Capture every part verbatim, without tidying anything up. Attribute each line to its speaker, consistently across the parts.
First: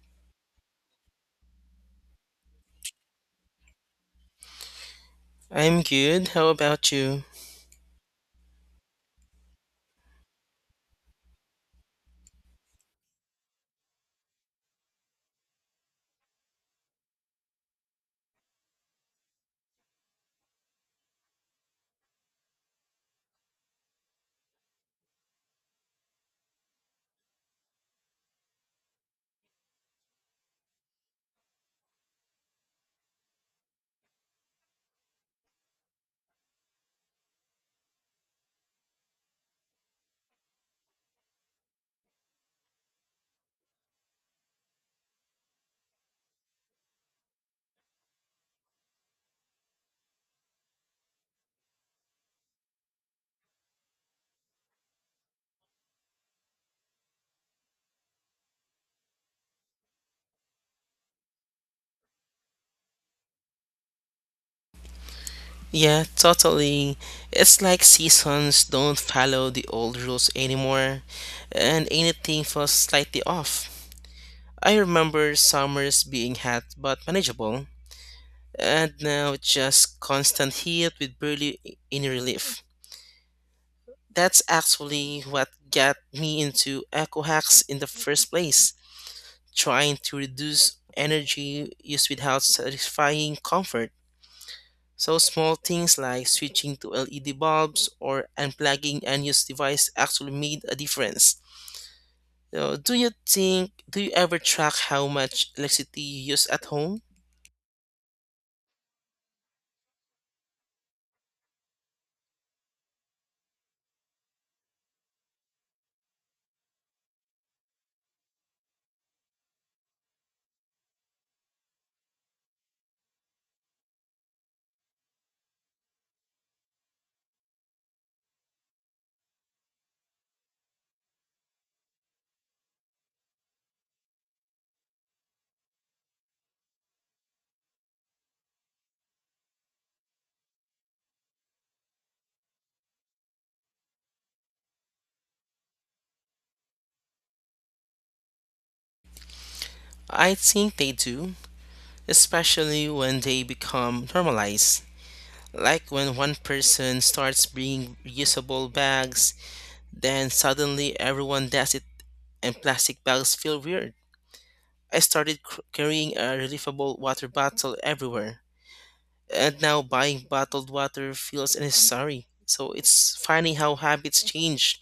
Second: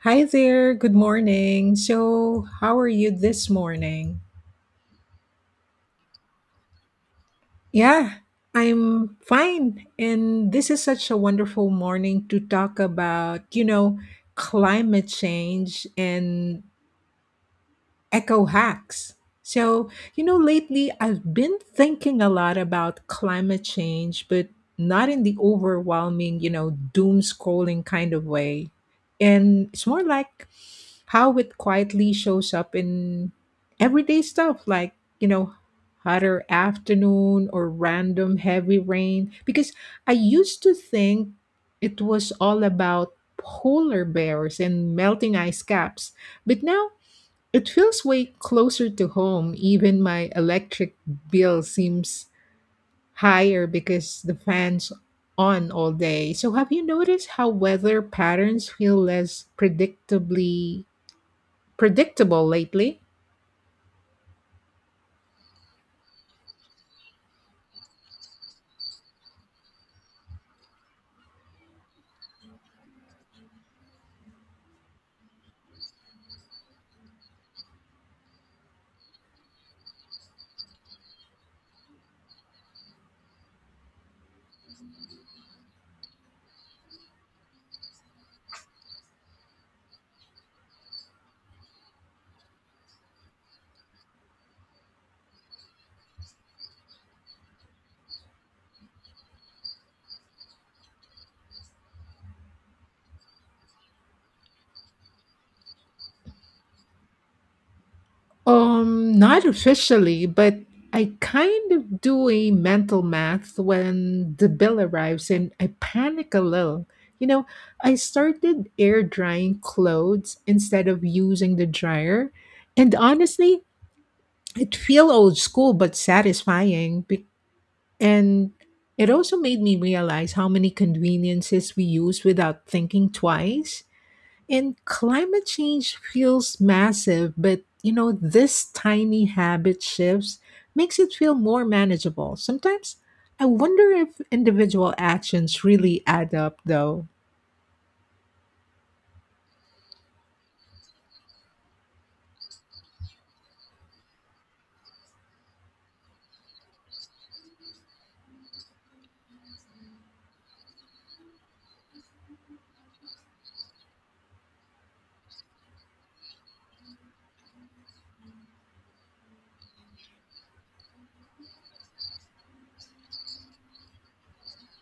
Speaker 1: Hi there, good morning. So, how are you this morning?
Speaker 2: I'm good. How about you?
Speaker 1: Yeah, I'm fine. And this is such a wonderful morning to talk about, you know, climate change and eco hacks. So, you know, lately I've been thinking a lot about climate change, but not in the overwhelming, you know, doom scrolling kind of way. And it's more like how it quietly shows up in everyday stuff like you know hotter afternoon or random heavy rain, because I used to think it was all about polar bears and melting ice caps, but now it feels way closer to home. Even my electric bill seems higher because the fans on all day. So have you noticed how weather patterns feel less predictably predictable lately?
Speaker 2: Yeah, totally. It's like seasons don't follow the old rules anymore, and anything feels slightly off. I remember summers being hot but manageable, and now it's just constant heat with barely any relief. That's actually what got me into eco hacks in the first place, trying to reduce energy use without satisfying comfort. So small things like switching to L E D bulbs or unplugging unused device actually made a difference. So do you think do you ever track how much electricity you use at home?
Speaker 1: Um, not officially, but I kind of do a mental math when the bill arrives and I panic a little. You know, I started air drying clothes instead of using the dryer. And honestly, it feel old school but satisfying. Be- And it also made me realize how many conveniences we use without thinking twice. And climate change feels massive, but you know, this tiny habit shifts makes it feel more manageable. Sometimes I wonder if individual actions really add up though.
Speaker 2: I think they do, especially when they become normalized. Like when one person starts bringing reusable bags, then suddenly everyone does it and plastic bags feel weird. I started cr- carrying a refillable water bottle everywhere. And now buying bottled water feels necessary. So it's funny how habits change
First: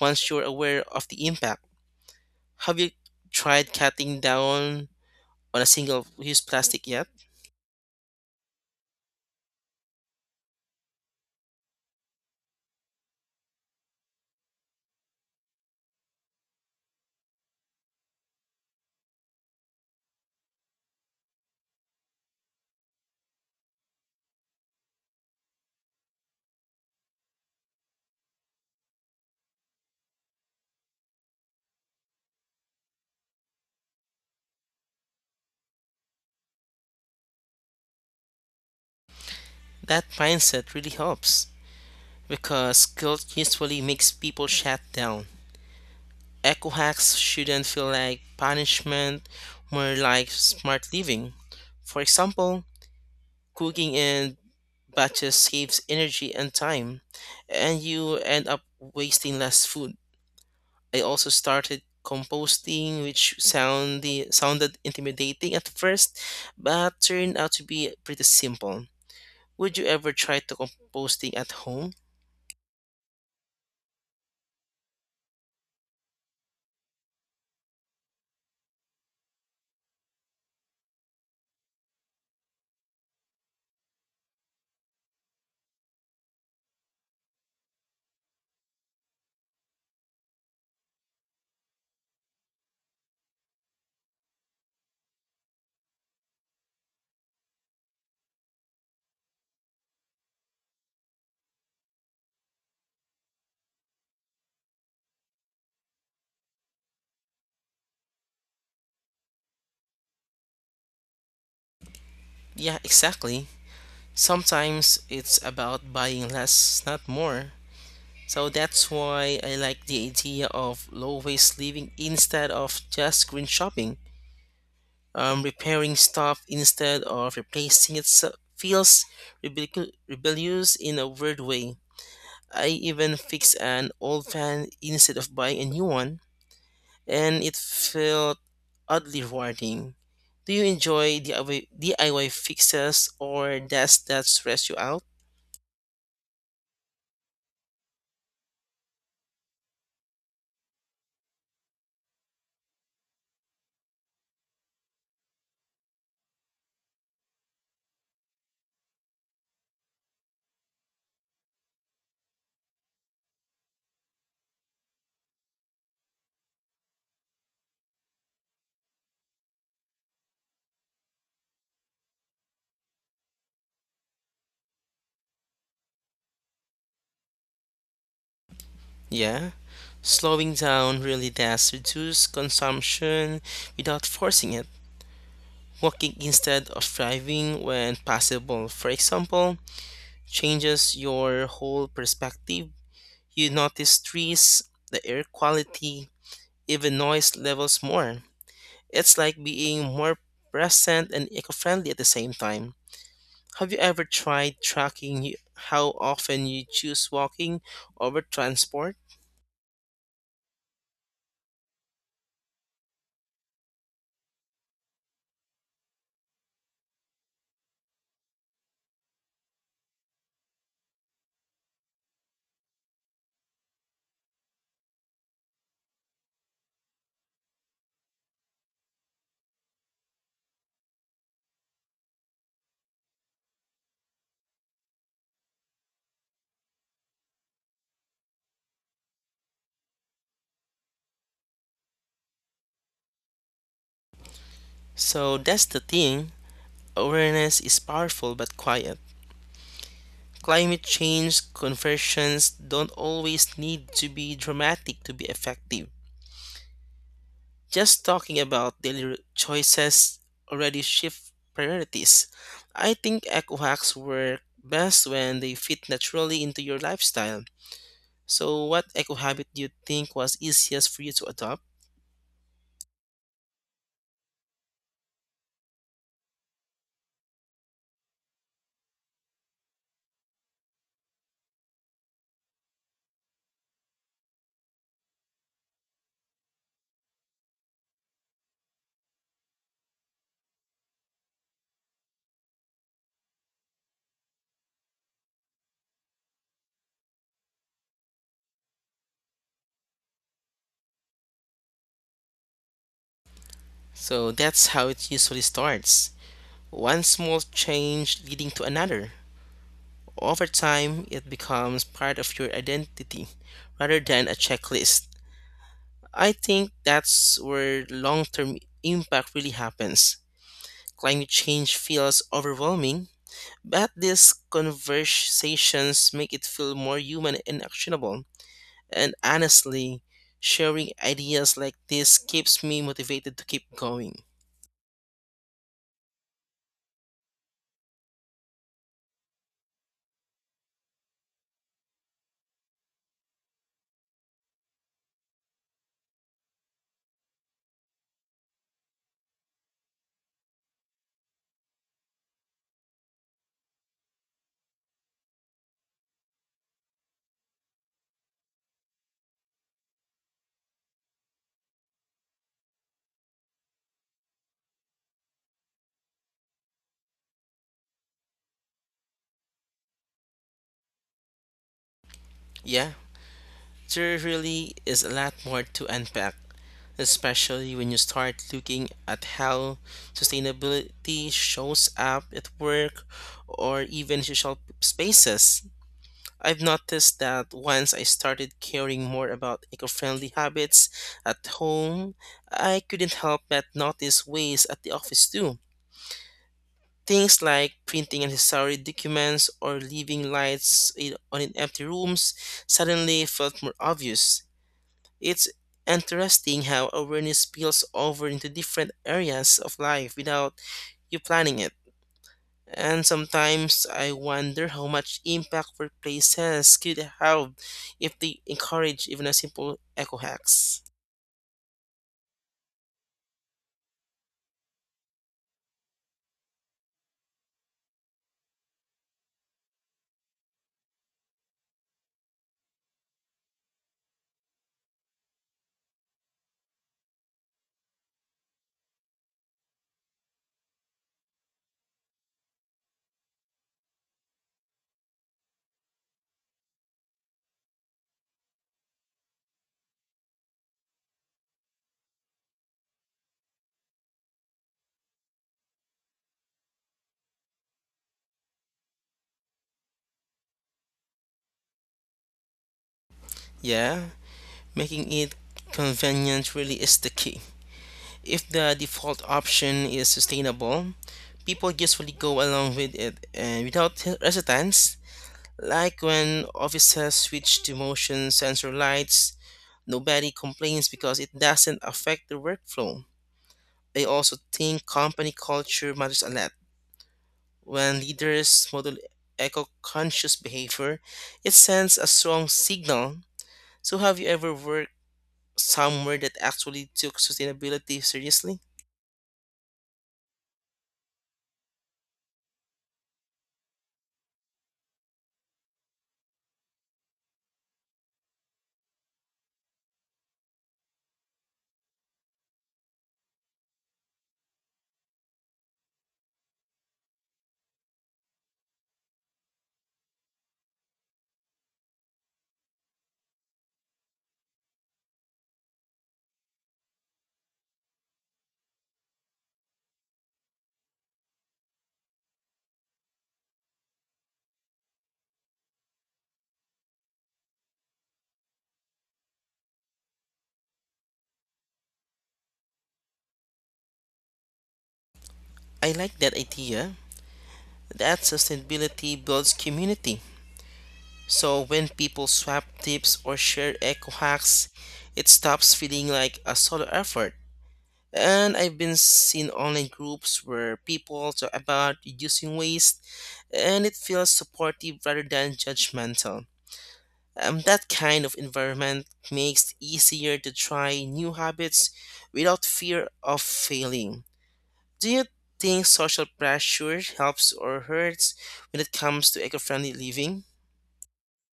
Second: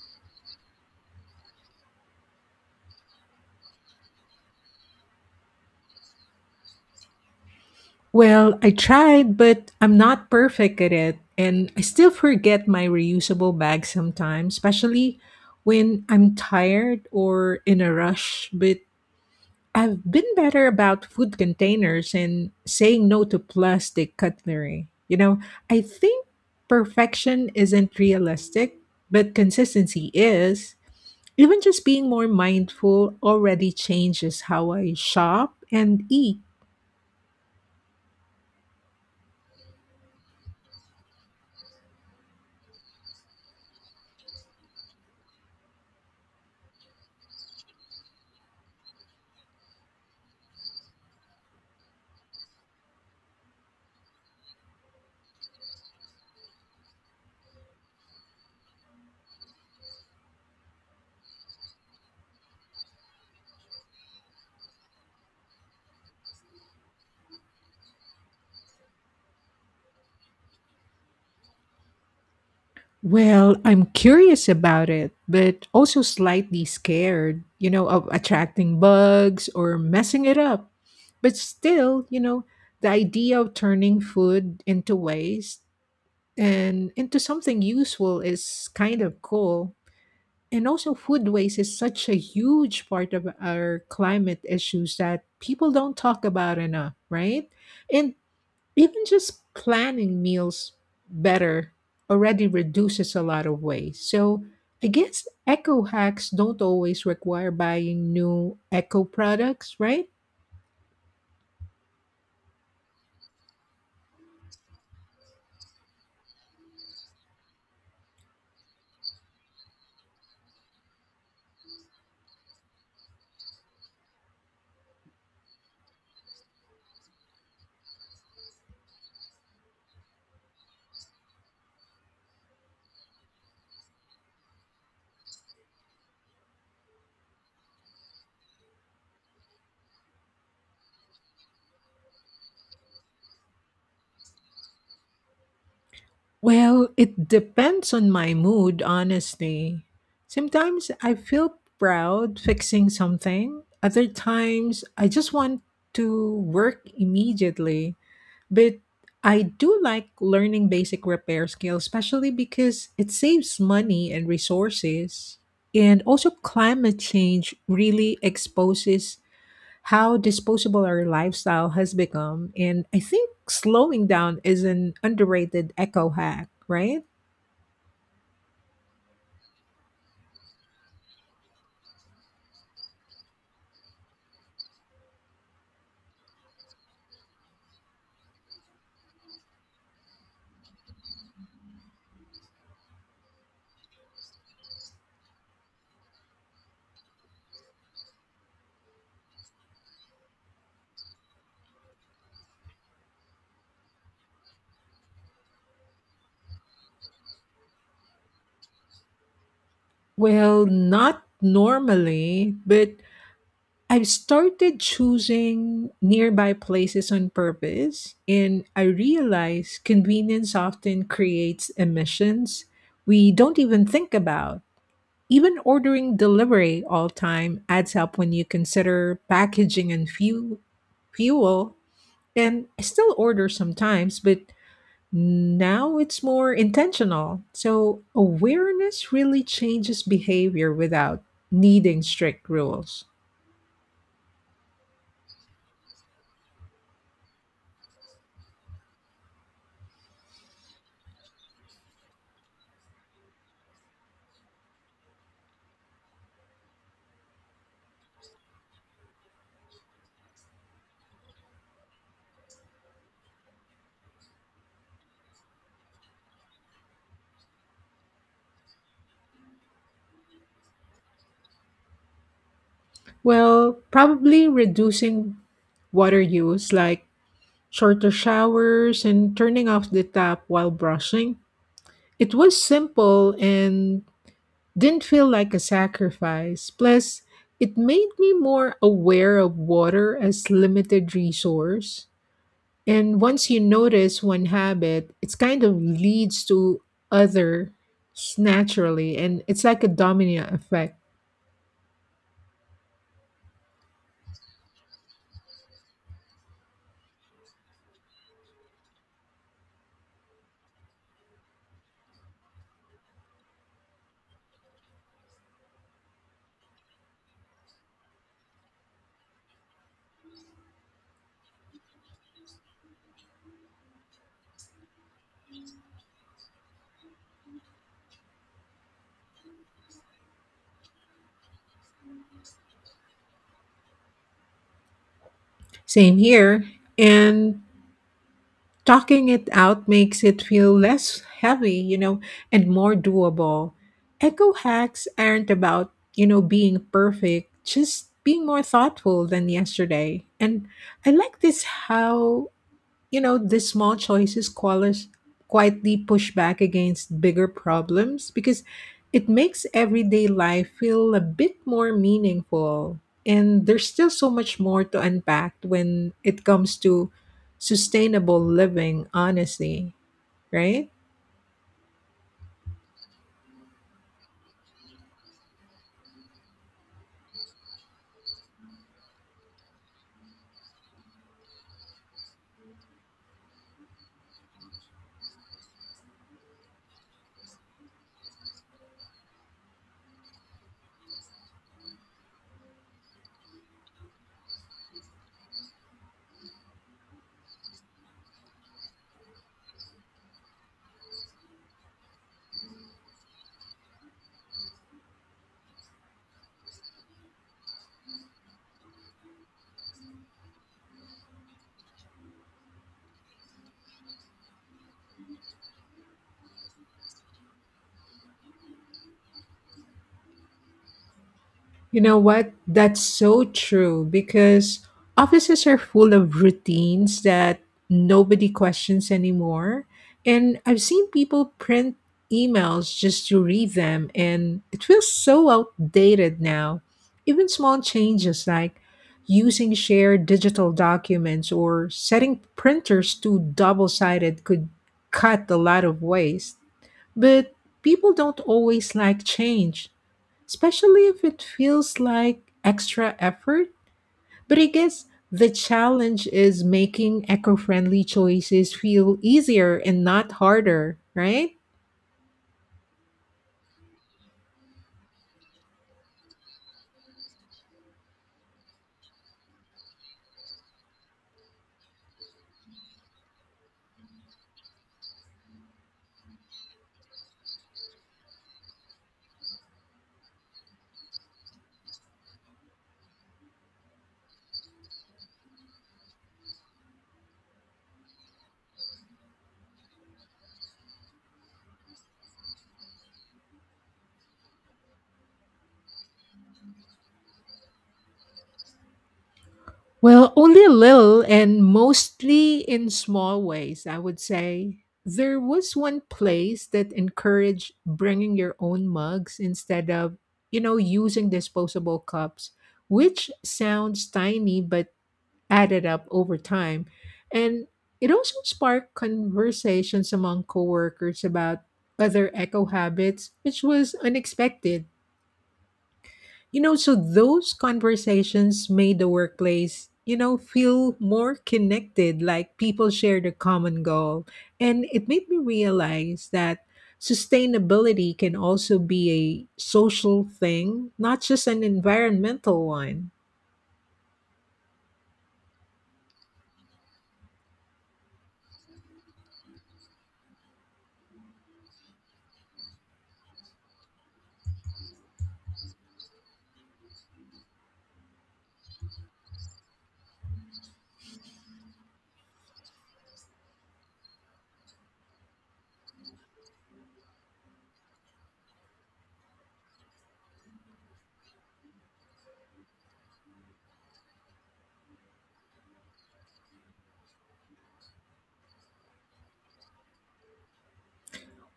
Speaker 2: once you're aware of the impact. Have you tried cutting down on a single use plastic yet?
Speaker 1: Well, I tried, but I'm not perfect at it, and I still forget my reusable bag sometimes, especially when I'm tired or in a rush. But I've been better about food containers and saying no to plastic cutlery. You know, I think perfection isn't realistic, but consistency is. Even just being more mindful already changes how I shop and eat.
Speaker 2: That mindset really helps because guilt usually makes people shut down. Eco hacks shouldn't feel like punishment, more like smart living. For example, cooking and batches saves energy and time, and you end up wasting less food. I also started composting, which sounded sounded intimidating at first, but turned out to be pretty simple. Would you ever try to composting at home?
Speaker 1: Well, I'm curious about it, but also slightly scared, you know, of attracting bugs or messing it up. But still, you know, the idea of turning food into waste and into something useful is kind of cool. And also, food waste is such a huge part of our climate issues that people don't talk about enough, right? And even just planning meals better already reduces a lot of waste. So, I guess eco hacks don't always require buying new eco products, right?
Speaker 2: Yeah, exactly. Sometimes it's about buying less, not more. So that's why I like the idea of low waste living instead of just green shopping. Um, repairing stuff instead of replacing it so- feels rebellic- rebellious in a weird way. I even fixed an old fan instead of buying a new one, and it felt oddly rewarding. Do you enjoy DIY, DIY fixes or does that stress you out?
Speaker 1: Well, it depends on my mood, honestly. Sometimes I feel proud fixing something, other times I just want to work immediately. But I do like learning basic repair skills, especially because it saves money and resources. And also, climate change really exposes how disposable our lifestyle has become. And I think slowing down is an underrated eco hack, right?
Speaker 2: Yeah, slowing down really does reduce consumption without forcing it. Walking instead of driving when possible, for example, changes your whole perspective. You notice trees, the air quality, even noise levels more. It's like being more present and eco friendly at the same time. Have you ever tried tracking y- how often you choose walking over transport?
Speaker 1: Well, not normally, but I've started choosing nearby places on purpose, and I realize convenience often creates emissions we don't even think about. Even ordering delivery all time adds up when you consider packaging and fuel fuel And I still order sometimes, but now it's more intentional. So awareness really changes behavior without needing strict rules.
Speaker 2: So that's the thing, awareness is powerful but quiet. Climate change conversions don't always need to be dramatic to be effective. Just talking about daily choices already shift priorities. I think eco hacks work best when they fit naturally into your lifestyle. So, what eco habit do you think was easiest for you to adopt?
Speaker 1: Well, probably reducing water use, like shorter showers and turning off the tap while brushing. It was simple and didn't feel like a sacrifice. Plus, it made me more aware of water as limited resource. And once you notice one habit, it's kind of leads to others naturally. And it's like a domino effect.
Speaker 2: So, that's how it usually starts, one small change leading to another. Over time, it becomes part of your identity rather than a checklist. I think that's where long term impact really happens. Climate change feels overwhelming, but these conversations make it feel more human and actionable. And honestly, sharing ideas like this keeps me motivated to keep going.
Speaker 1: Same here. And talking it out makes it feel less heavy, you know, and more doable. Echo hacks aren't about, you know, being perfect, just being more thoughtful than yesterday. And I like this how, You know, these small choices qualis- quietly push back against bigger problems because it makes everyday life feel a bit more meaningful. And there's still so much more to unpack when it comes to sustainable living, honestly, right?
Speaker 2: Yeah, there really is a lot more to unpack, especially when you start looking at how sustainability shows up at work or even social spaces. I've noticed that once I started caring more about eco friendly habits at home, I couldn't help but notice ways at the office too. Things like printing unnecessary documents or leaving lights in, on in empty rooms suddenly felt more obvious. It's interesting how awareness spills over into different areas of life without you planning it. And sometimes I wonder how much impact workplaces could have if they encourage even a simple eco hacks.
Speaker 1: You know what? That's so true because offices are full of routines that nobody questions anymore. And I've seen people print emails just to read them, and it feels so outdated now. Even small changes like using shared digital documents or setting printers to double sided could cut a lot of waste. But people don't always like change, especially if it feels like extra effort. But I guess the challenge is making eco friendly choices feel easier and not harder, right?
Speaker 2: Yeah, making it convenient really is the key. If the default option is sustainable, people usually go along with it and without resistance. Like when offices switch to motion sensor lights, nobody complains because it doesn't affect the workflow. I also think company culture matters a lot. When leaders model eco conscious behavior, it sends a strong signal. So, have you ever worked somewhere that actually took sustainability seriously?
Speaker 1: Well, only a little and mostly in small ways, I would say. There was one place that encouraged bringing your own mugs instead of, you know, using disposable cups, which sounds tiny, but added up over time. And it also sparked conversations among coworkers about other eco habits, which was unexpected. You know, so those conversations made the workplace, you know, feel more connected, like people shared a common goal. And it made me realize that sustainability can also be a social thing, not just an environmental one.
Speaker 2: I like that idea that sustainability builds community. So, when people swap tips or share eco hacks, it stops feeling like a solo effort. And I've been seen online groups where people talk about reducing waste and it feels supportive rather than judgmental. Um, that kind of environment makes it easier to try new habits without fear of failing. Do you think social pressure helps or hurts when it comes to eco friendly living?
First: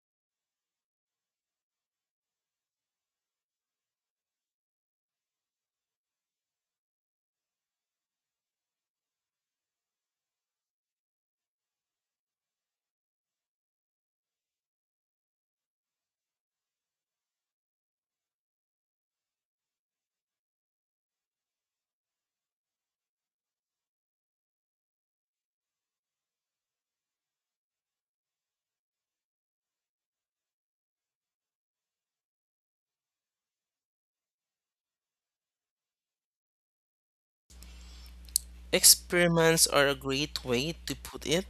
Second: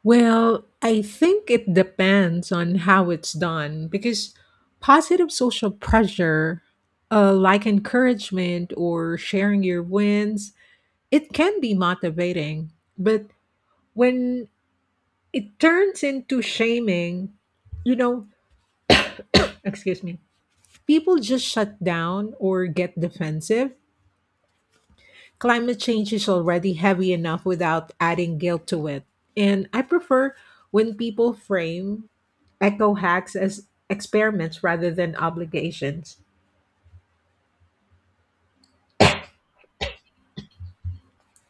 Speaker 1: Well, I think it depends on how it's done, because positive social pressure, uh, like encouragement or sharing your wins, it can be motivating. But when it turns into shaming, you know, excuse me, people just shut down or get defensive. Climate change is already heavy enough without adding guilt to it. And I prefer when people frame eco hacks as experiments rather than obligations.
Speaker 2: Experiments are a great way to put it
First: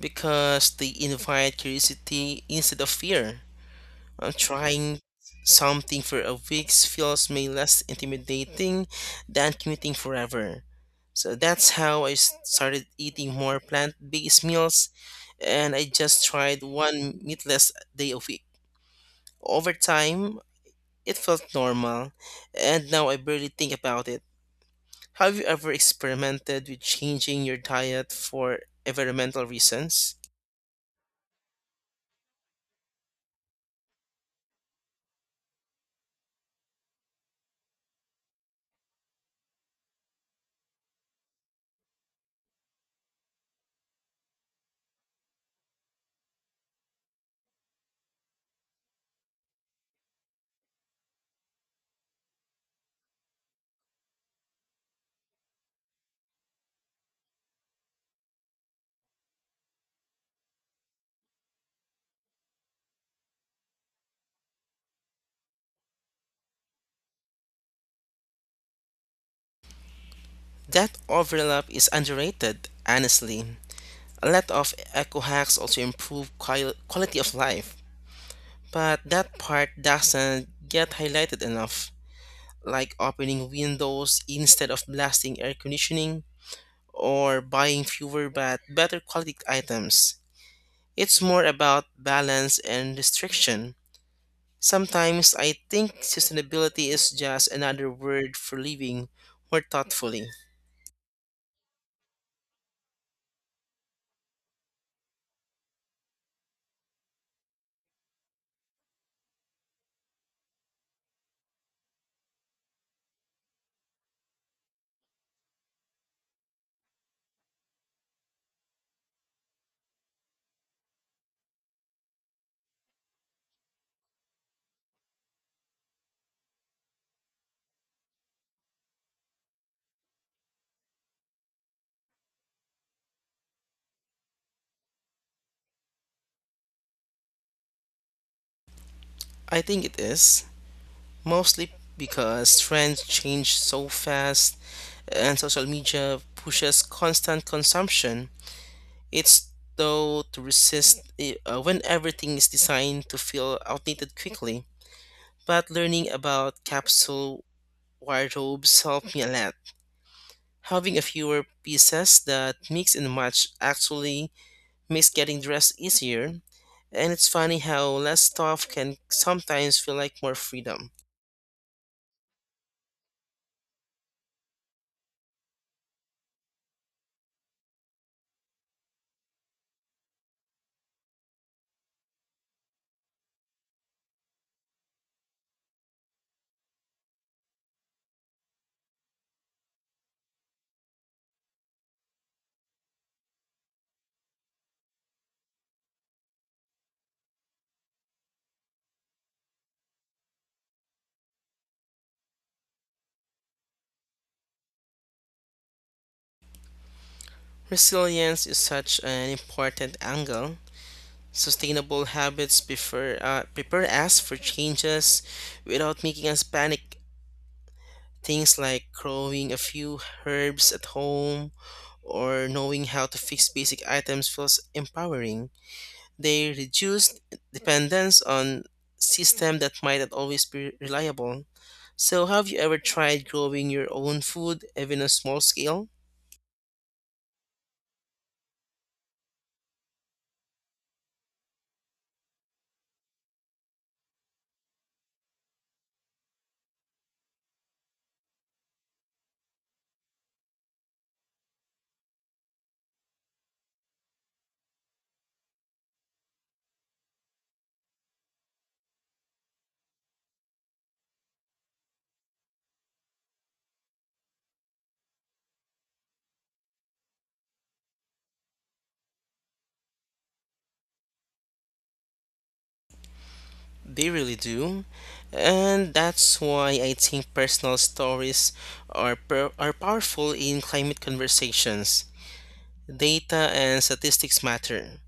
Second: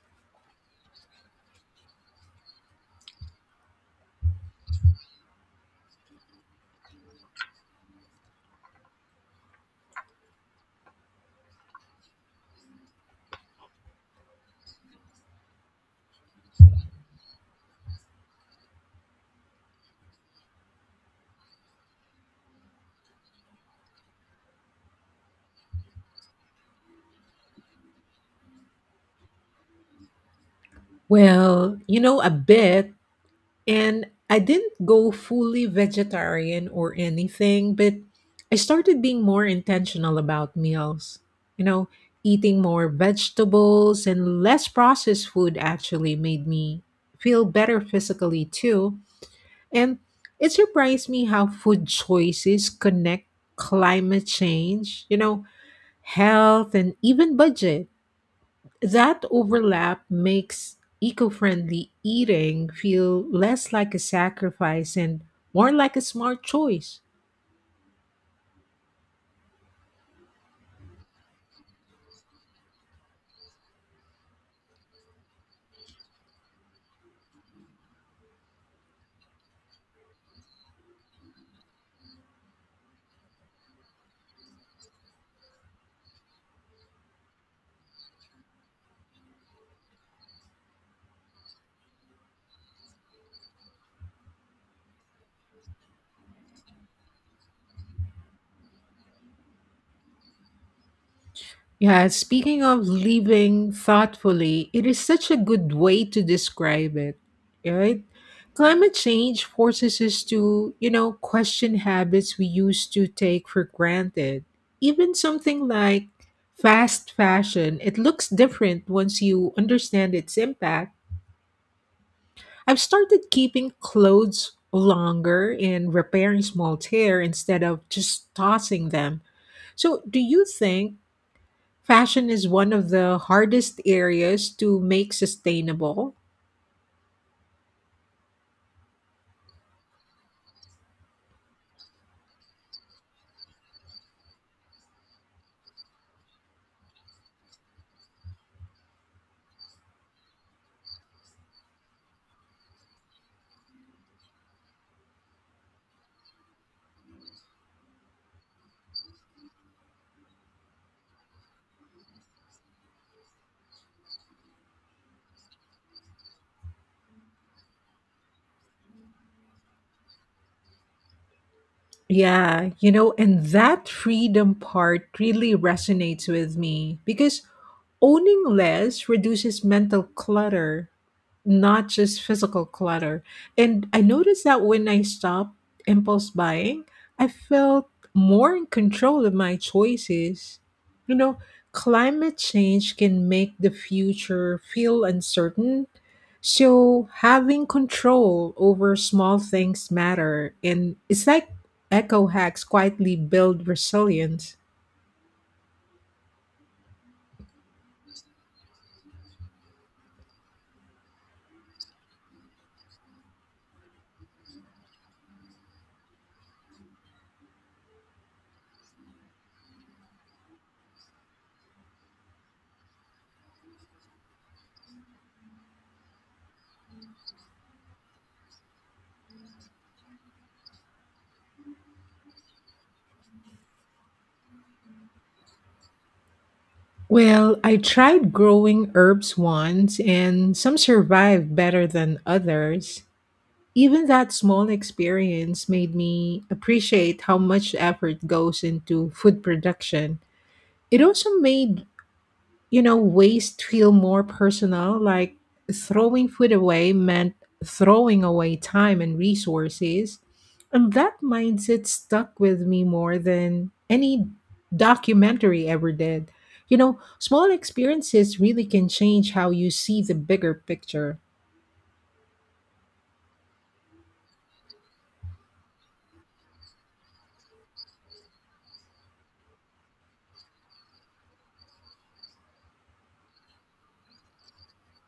Speaker 2: because they invite curiosity instead of fear. Uh, trying something for a week feels may less intimidating than commuting forever. So that's how I s- started eating more plant-based meals, and I just tried one meatless day a week. Over time, it felt normal, and now I barely think about it. Have you ever experimented with changing your diet for environmental reasons?
Speaker 1: Well, you know, a bit. And I didn't go fully vegetarian or anything, but I started being more intentional about meals. You know, eating more vegetables and less processed food actually made me feel better physically too. And it surprised me how food choices connect climate change, you know, health, and even budget. That overlap makes eco friendly eating feel less like a sacrifice and more like a smart choice.
Speaker 2: That overlap is underrated, honestly. A lot of eco hacks also improve quali- quality of life, but that part doesn't get highlighted enough, like opening windows instead of blasting air conditioning or buying fewer but better quality items. It's more about balance and restriction. Sometimes I think sustainability is just another word for living more thoughtfully.
Speaker 1: Yeah, speaking of living thoughtfully, it is such a good way to describe it, right? Climate change forces us to, you know, question habits we used to take for granted. Even something like fast fashion, it looks different once you understand its impact. I've started keeping clothes longer and repairing small tear instead of just tossing them. So, do you think fashion is one of the hardest areas to make sustainable?
Speaker 2: I think it is, mostly because trends change so fast and social media pushes constant consumption. It's though to resist i- uh, when everything is designed to feel outdated quickly. But learning about capsule wardrobes helped me a lot. Having a fewer pieces that mix and match actually makes getting dressed easier. And it's funny how less stuff can sometimes feel like more freedom.
Speaker 1: Yeah, you know, and that freedom part really resonates with me because owning less reduces mental clutter, not just physical clutter. And I noticed that when I stopped impulse buying, I felt more in control of my choices. You know, climate change can make the future feel uncertain. So having control over small things matter and it's like eco hacks quietly build resilience.
Speaker 2: Resilience is such an important angle. Sustainable habits prefer, uh, prepare us for changes without making us panic. Things like growing a few herbs at home or knowing how to fix basic items feels empowering. They reduce dependence on system that might not always be reliable. So have you ever tried growing your own food, even on a small scale?
Speaker 1: Well, I tried growing herbs once, and some survived better than others. Even that small experience made me appreciate how much effort goes into food production. It also made, you know, waste feel more personal. Like throwing food away meant throwing away time and resources. And that mindset stuck with me more than any documentary ever did. You know, small experiences really can change how you see the bigger picture.
Speaker 2: They really do. And that's why I think personal stories are, per- are powerful in climate conversations. Data and statistics matter,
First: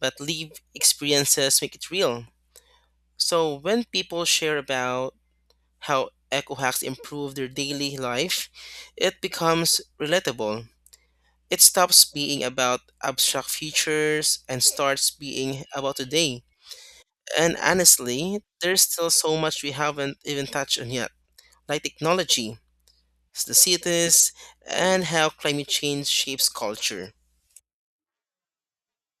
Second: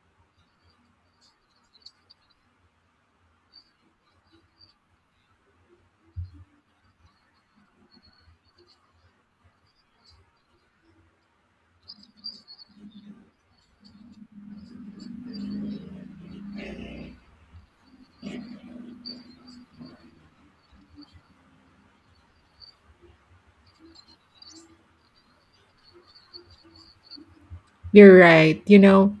Speaker 2: but lived experiences make it real. So when people share about how eco hacks improve their daily life, it becomes relatable. It stops being about abstract futures and starts being about today. And honestly, there's still so much we haven't even touched on yet, like technology, the cities, and how climate change shapes culture?
Speaker 1: You're right. You know,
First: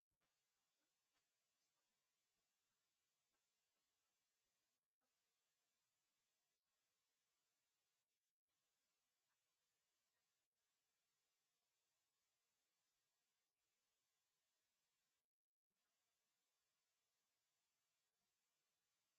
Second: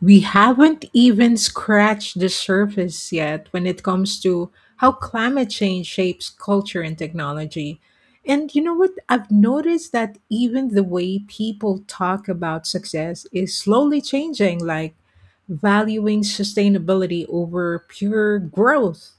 Speaker 1: we haven't even scratched the surface yet when it comes to how climate change shapes culture and technology. And you know what? I've noticed that even the way people talk about success is slowly changing, like valuing sustainability over pure growth.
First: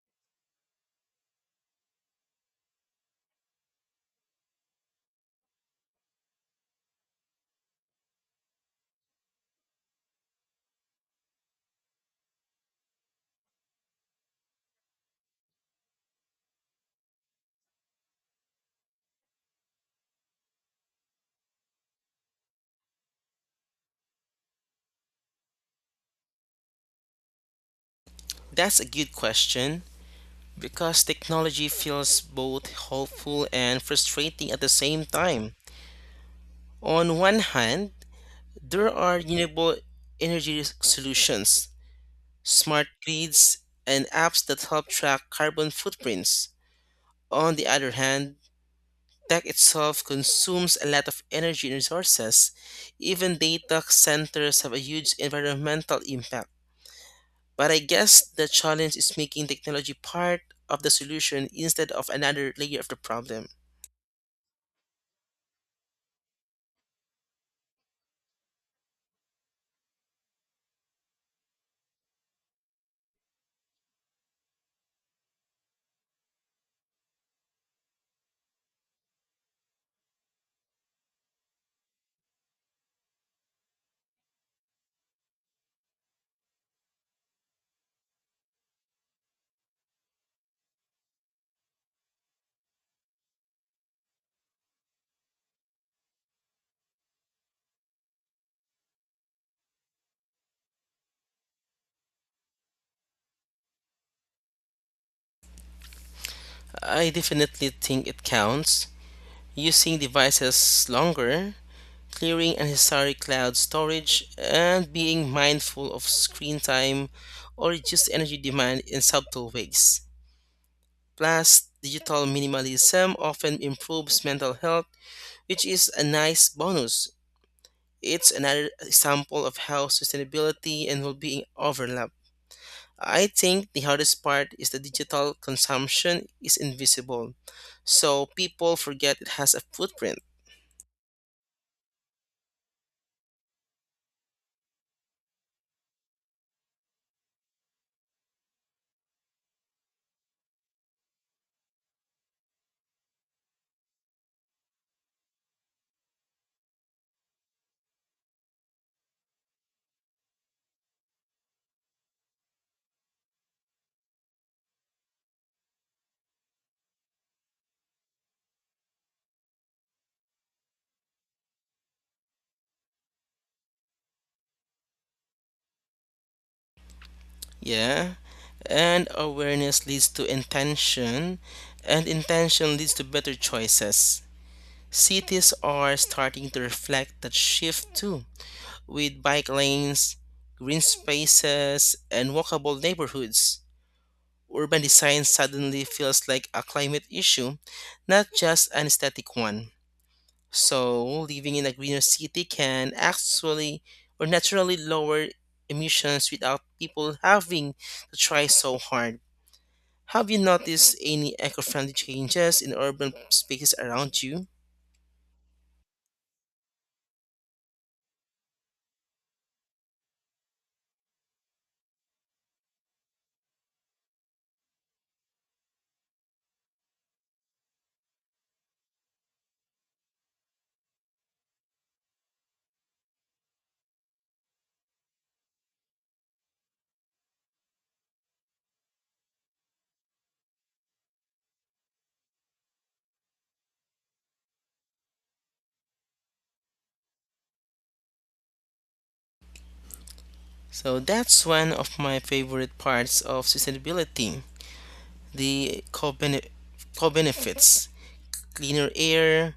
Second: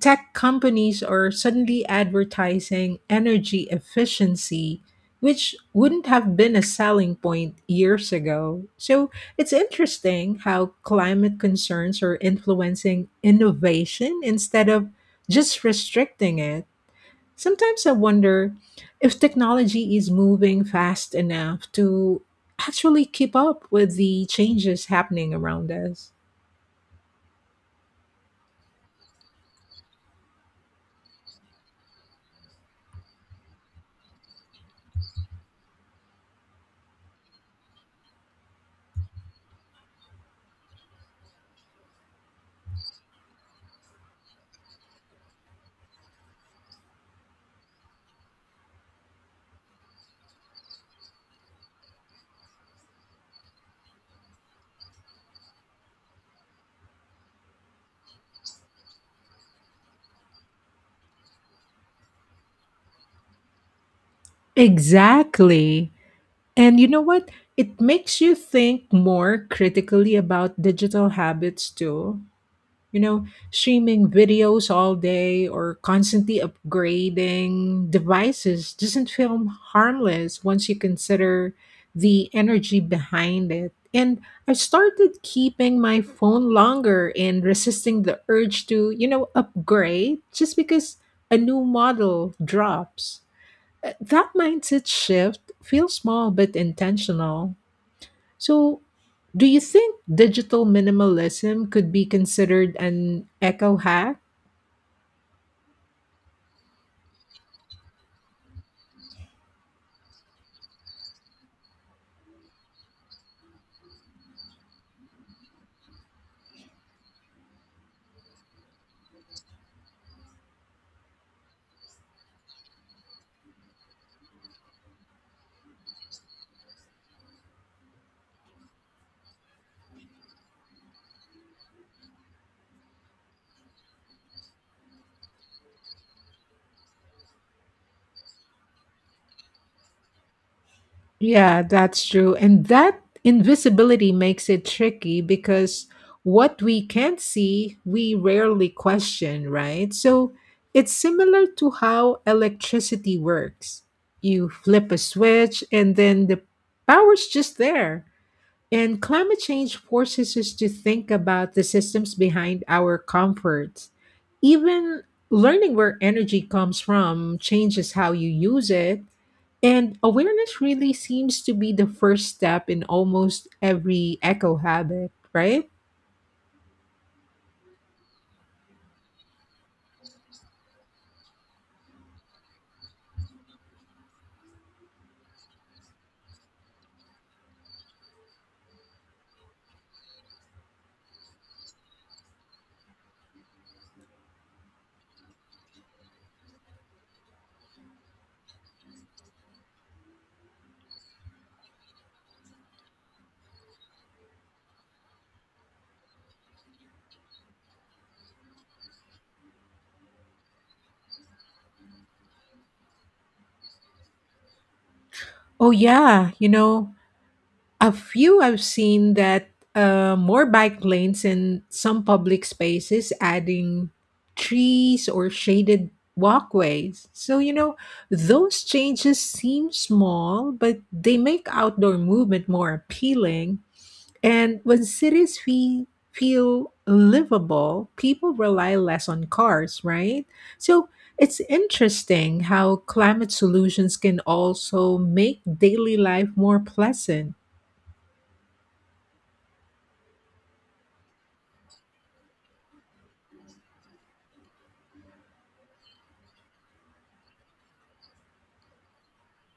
Speaker 1: Tech companies are suddenly advertising energy efficiency, which wouldn't have been a selling point years ago. So it's interesting how climate concerns are influencing innovation instead of just restricting it. Sometimes I wonder if technology is moving fast enough to actually keep up with the changes happening around us.
Speaker 2: That's a good question because technology feels both hopeful and frustrating at the same time. On one hand, there are renewable energy solutions, smart grids, and apps that help track carbon footprints. On the other hand, tech itself consumes a lot of energy and resources. Even data centers have a huge environmental impact. But I guess the challenge is making technology part of the solution instead of another layer of the problem.
Speaker 1: Exactly. And you know what? It makes you think more critically about digital habits too. You know, streaming videos all day or constantly upgrading devices doesn't feel harmless once you consider the energy behind it. And I started keeping my phone longer and resisting the urge to, you know, upgrade just because a new model drops. Uh, That mindset shift feels small but intentional. So, do you think digital minimalism could be considered an eco hack?
Speaker 2: I definitely think it counts. Using devices longer, clearing unnecessary cloud storage, and being mindful of screen time or reduced energy demand in subtle ways. Plus, digital minimalism often improves mental health, which is a nice bonus. It's another example of how sustainability and well being overlap. I think the hardest part is the digital consumption is invisible, so people forget it has a footprint.
Speaker 1: Yeah, that's true. And that invisibility makes it tricky because what we can't see, we rarely question, right? So it's similar to how electricity works. You flip a switch and then the power's just there. And climate change forces us to think about the systems behind our comforts. Even learning where energy comes from changes how you use it. And awareness really seems to be the first step in almost every eco habit, right?
Speaker 2: Yeah, and awareness leads to intention, and intention leads to better choices. Cities are starting to reflect that shift too, with bike lanes, green spaces, and walkable neighborhoods. Urban design suddenly feels like a climate issue, not just an aesthetic one. So, living in a greener city can actually or naturally lower emissions without people having to try so hard. Have you noticed any eco friendly changes in urban spaces around you?
Speaker 1: Oh, yeah. You know, a few I've seen that, uh, more bike lanes in some public spaces, adding trees or shaded walkways. So, you know, those changes seem small, but they make outdoor movement more appealing. And when cities fe- feel livable, people rely less on cars, right? So, it's interesting how climate solutions can also make daily life more pleasant.
Speaker 2: So, that's one of my favorite parts of sustainability, the co benefits. Cleaner air,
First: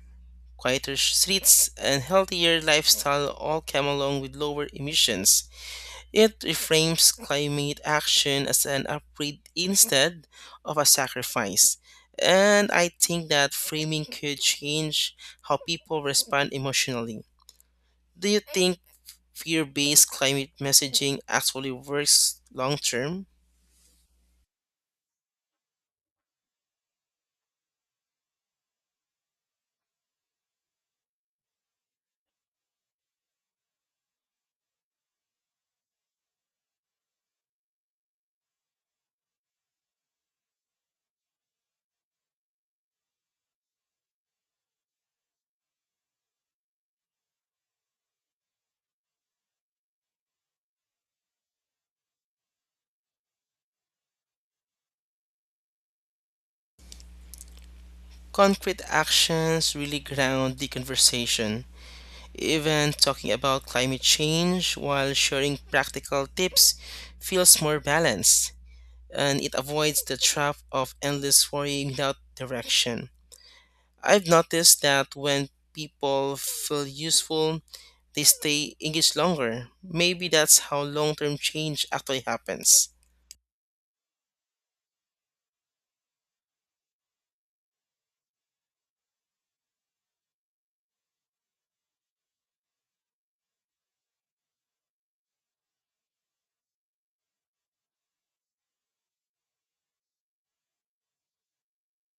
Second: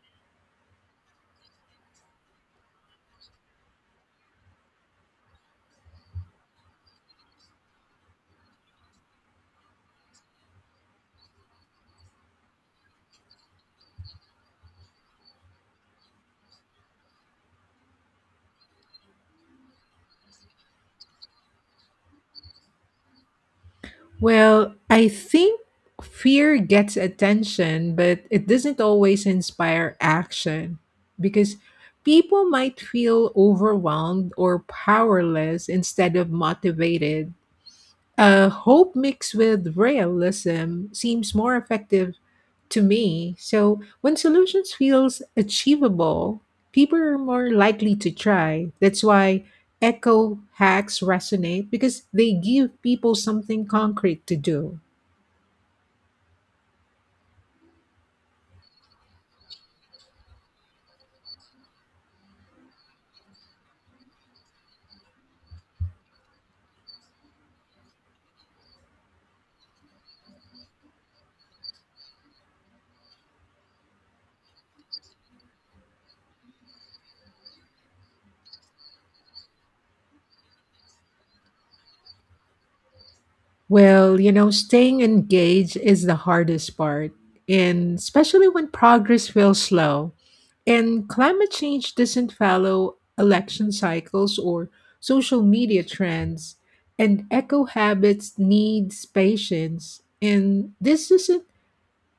Speaker 2: quieter streets, and healthier lifestyle all come along with lower emissions. It reframes climate action as an upgrade instead of a sacrifice. And I think that framing could change how people respond emotionally. Do you think fear based climate messaging actually works long term?
Speaker 1: Well, I think fear gets attention, but it doesn't always inspire action because people might feel overwhelmed or powerless instead of motivated. Uh, hope mixed with realism seems more effective to me. So when solutions feels achievable, people are more likely to try. That's why echo hacks resonate because they give people something concrete to do.
Speaker 2: Concrete actions really ground the conversation. Even talking about climate change while sharing practical tips feels more balanced, and it avoids the trap of endless worrying without direction. I've noticed that when people feel useful, they stay engaged longer. Maybe that's how long term change actually happens.
Speaker 1: Well, you know, staying engaged is the hardest part, and especially when progress feels slow. And climate change doesn't follow election cycles or social media trends, and eco habits needs patience. And this isn't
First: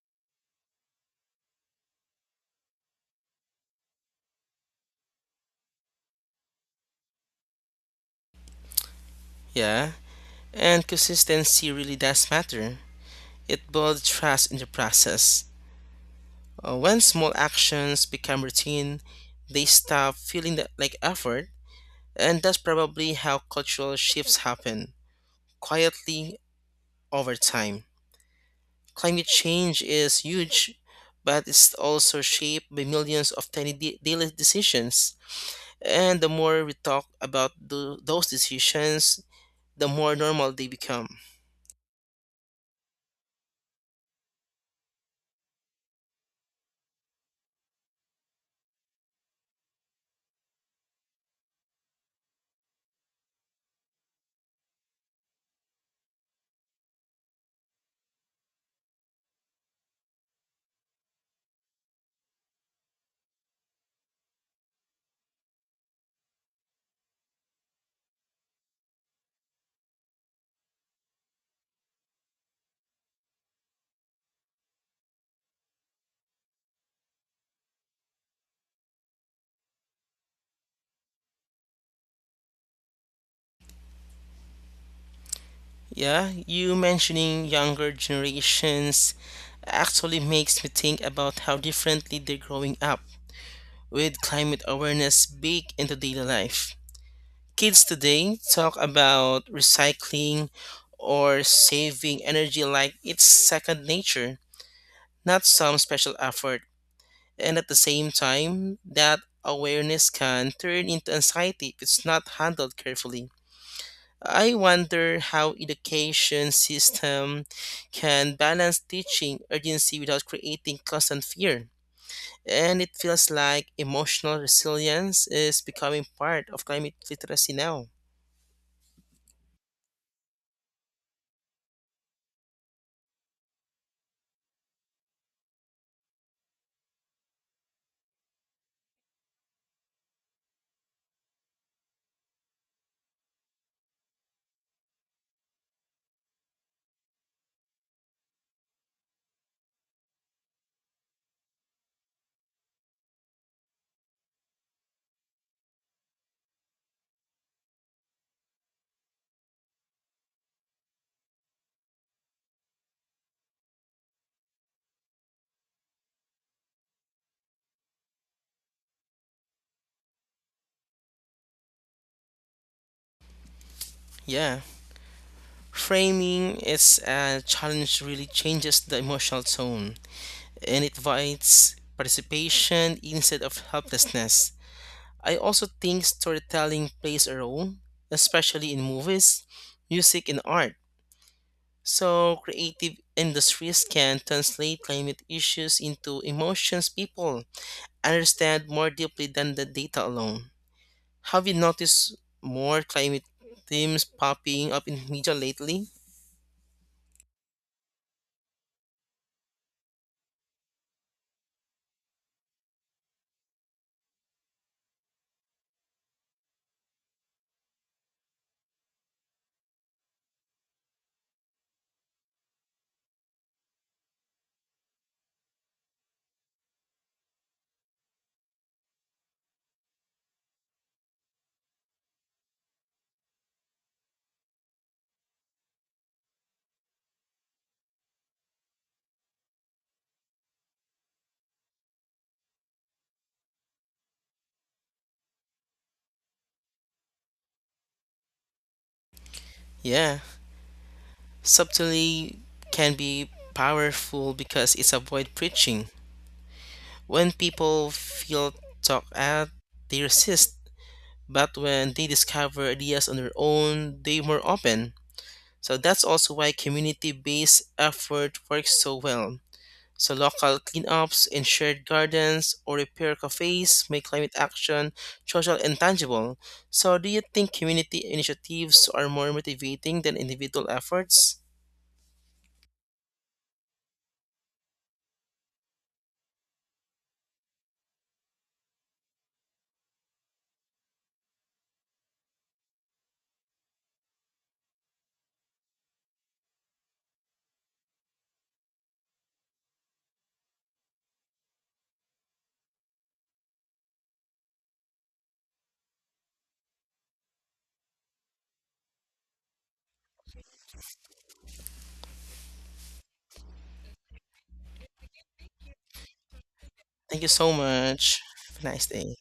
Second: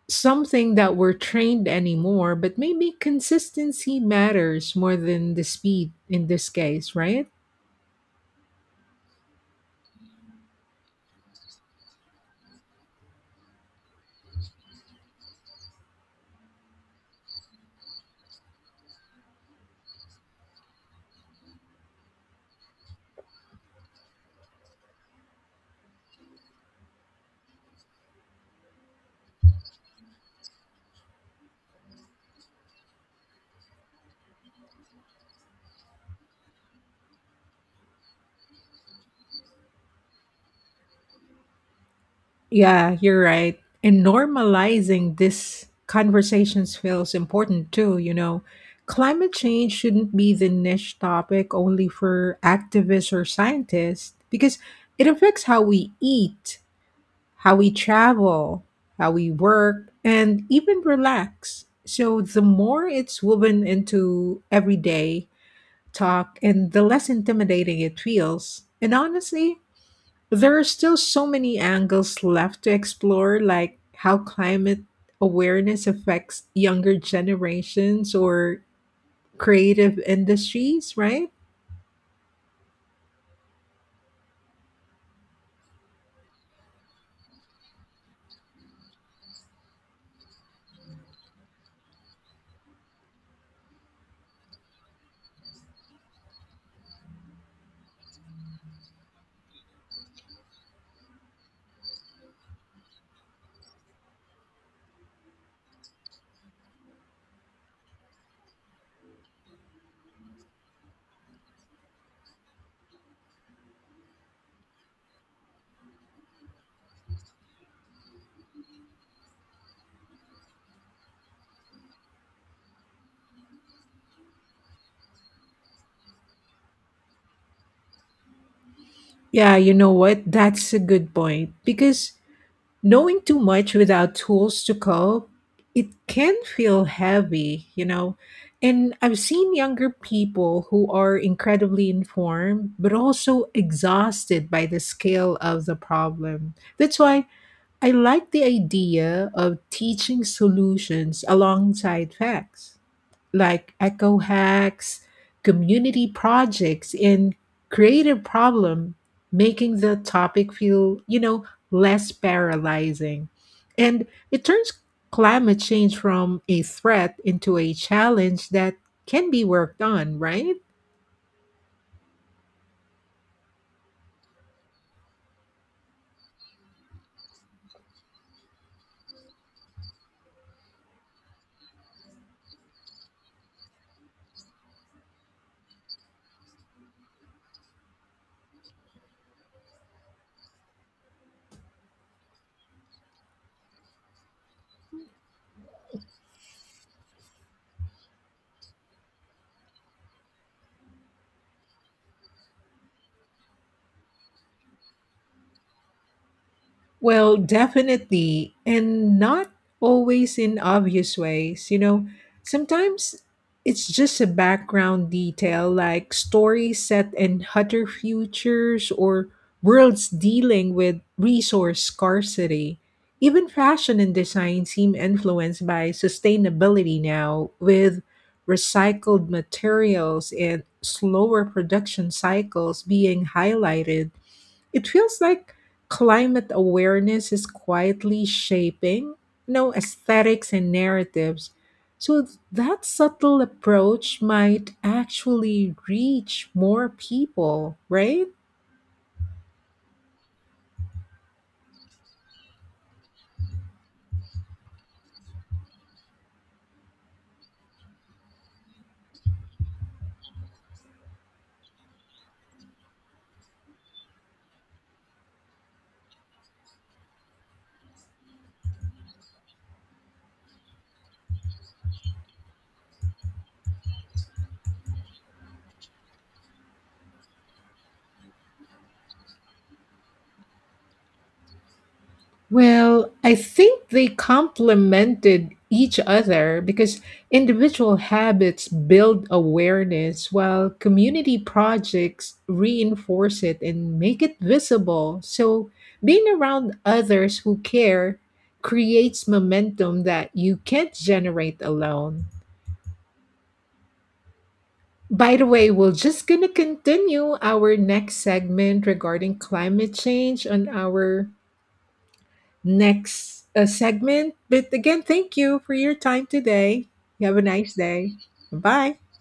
Speaker 1: something that we're trained anymore, but maybe consistency matters more than the speed in this case, right?
Speaker 2: Yeah, and consistency really does matter. It builds trust in the process. Uh, when small actions become routine, they stop feeling that, like effort, and that's probably how cultural shifts happen quietly over time. Climate change is huge, but it's also shaped by millions of tiny da- daily decisions. And the more we talk about tho- those decisions, the more normal they become.
Speaker 1: Yeah, you're right. And normalizing these conversations feels important too, you know. Climate change shouldn't be the niche topic only for activists or scientists, because it affects how we eat, how we travel, how we work, and even relax. So the more it's woven into everyday talk and the less intimidating it feels. And honestly, there are still so many angles left to explore, like how climate awareness affects younger generations or creative industries, right?
Speaker 2: Yeah, you mentioning younger generations actually makes me think about how differently they're growing up with climate awareness baked into daily life. Kids today talk about recycling or saving energy like it's second nature, not some special effort. And at the same time, that awareness can turn into anxiety if it's not handled carefully. I wonder how education system can balance teaching urgency without creating constant fear. And it feels like emotional resilience is becoming part of climate literacy now.
Speaker 1: Yeah, you know what? That's a good point. Because knowing too much without tools to cope, it can feel heavy, you know? And I've seen younger people who are incredibly informed, but also exhausted by the scale of the problem. That's why I like the idea of teaching solutions alongside facts, like eco hacks, community projects, and creative problem, making the topic feel, you know, less paralyzing. And it turns climate change from a threat into a challenge that can be worked on, right?
Speaker 2: Yeah. Framing is a challenge really changes the emotional tone, and it invites participation instead of helplessness. I also think storytelling plays a role, especially in movies, music, and art. So, creative industries can translate climate issues into emotions people understand more deeply than the data alone. Have you noticed more climate themes popping up in media lately?
Speaker 1: Well, definitely, and not always in obvious ways. You know, sometimes it's just a background detail like stories set in hotter futures or worlds dealing with resource scarcity. Even fashion and design seem influenced by sustainability now, with recycled materials and slower production cycles being highlighted. It feels like climate awareness is quietly shaping, you know, aesthetics and narratives. So that subtle approach might actually reach more people, right?
Speaker 2: Yeah, subtlety can be powerful because it's avoid preaching. When people feel talked at, they resist, but when they discover ideas on their own, they're more open. So that's also why community based effort works so well. So local cleanups in shared gardens or repair cafes make climate action social and tangible. So do you think community initiatives are more motivating than individual efforts?
Speaker 1: Well, I think they complemented each other because individual habits build awareness while community projects reinforce it and make it visible. So, being around others who care creates momentum that you can't generate alone. By the way, we're just going to continue our next segment regarding climate change on our next uh, segment. But again, thank you for your time today.
Speaker 2: Thank
Speaker 1: You
Speaker 2: you
Speaker 1: have a
Speaker 2: so
Speaker 1: nice day.
Speaker 2: much. Have a nice
Speaker 1: Bye.
Speaker 2: day.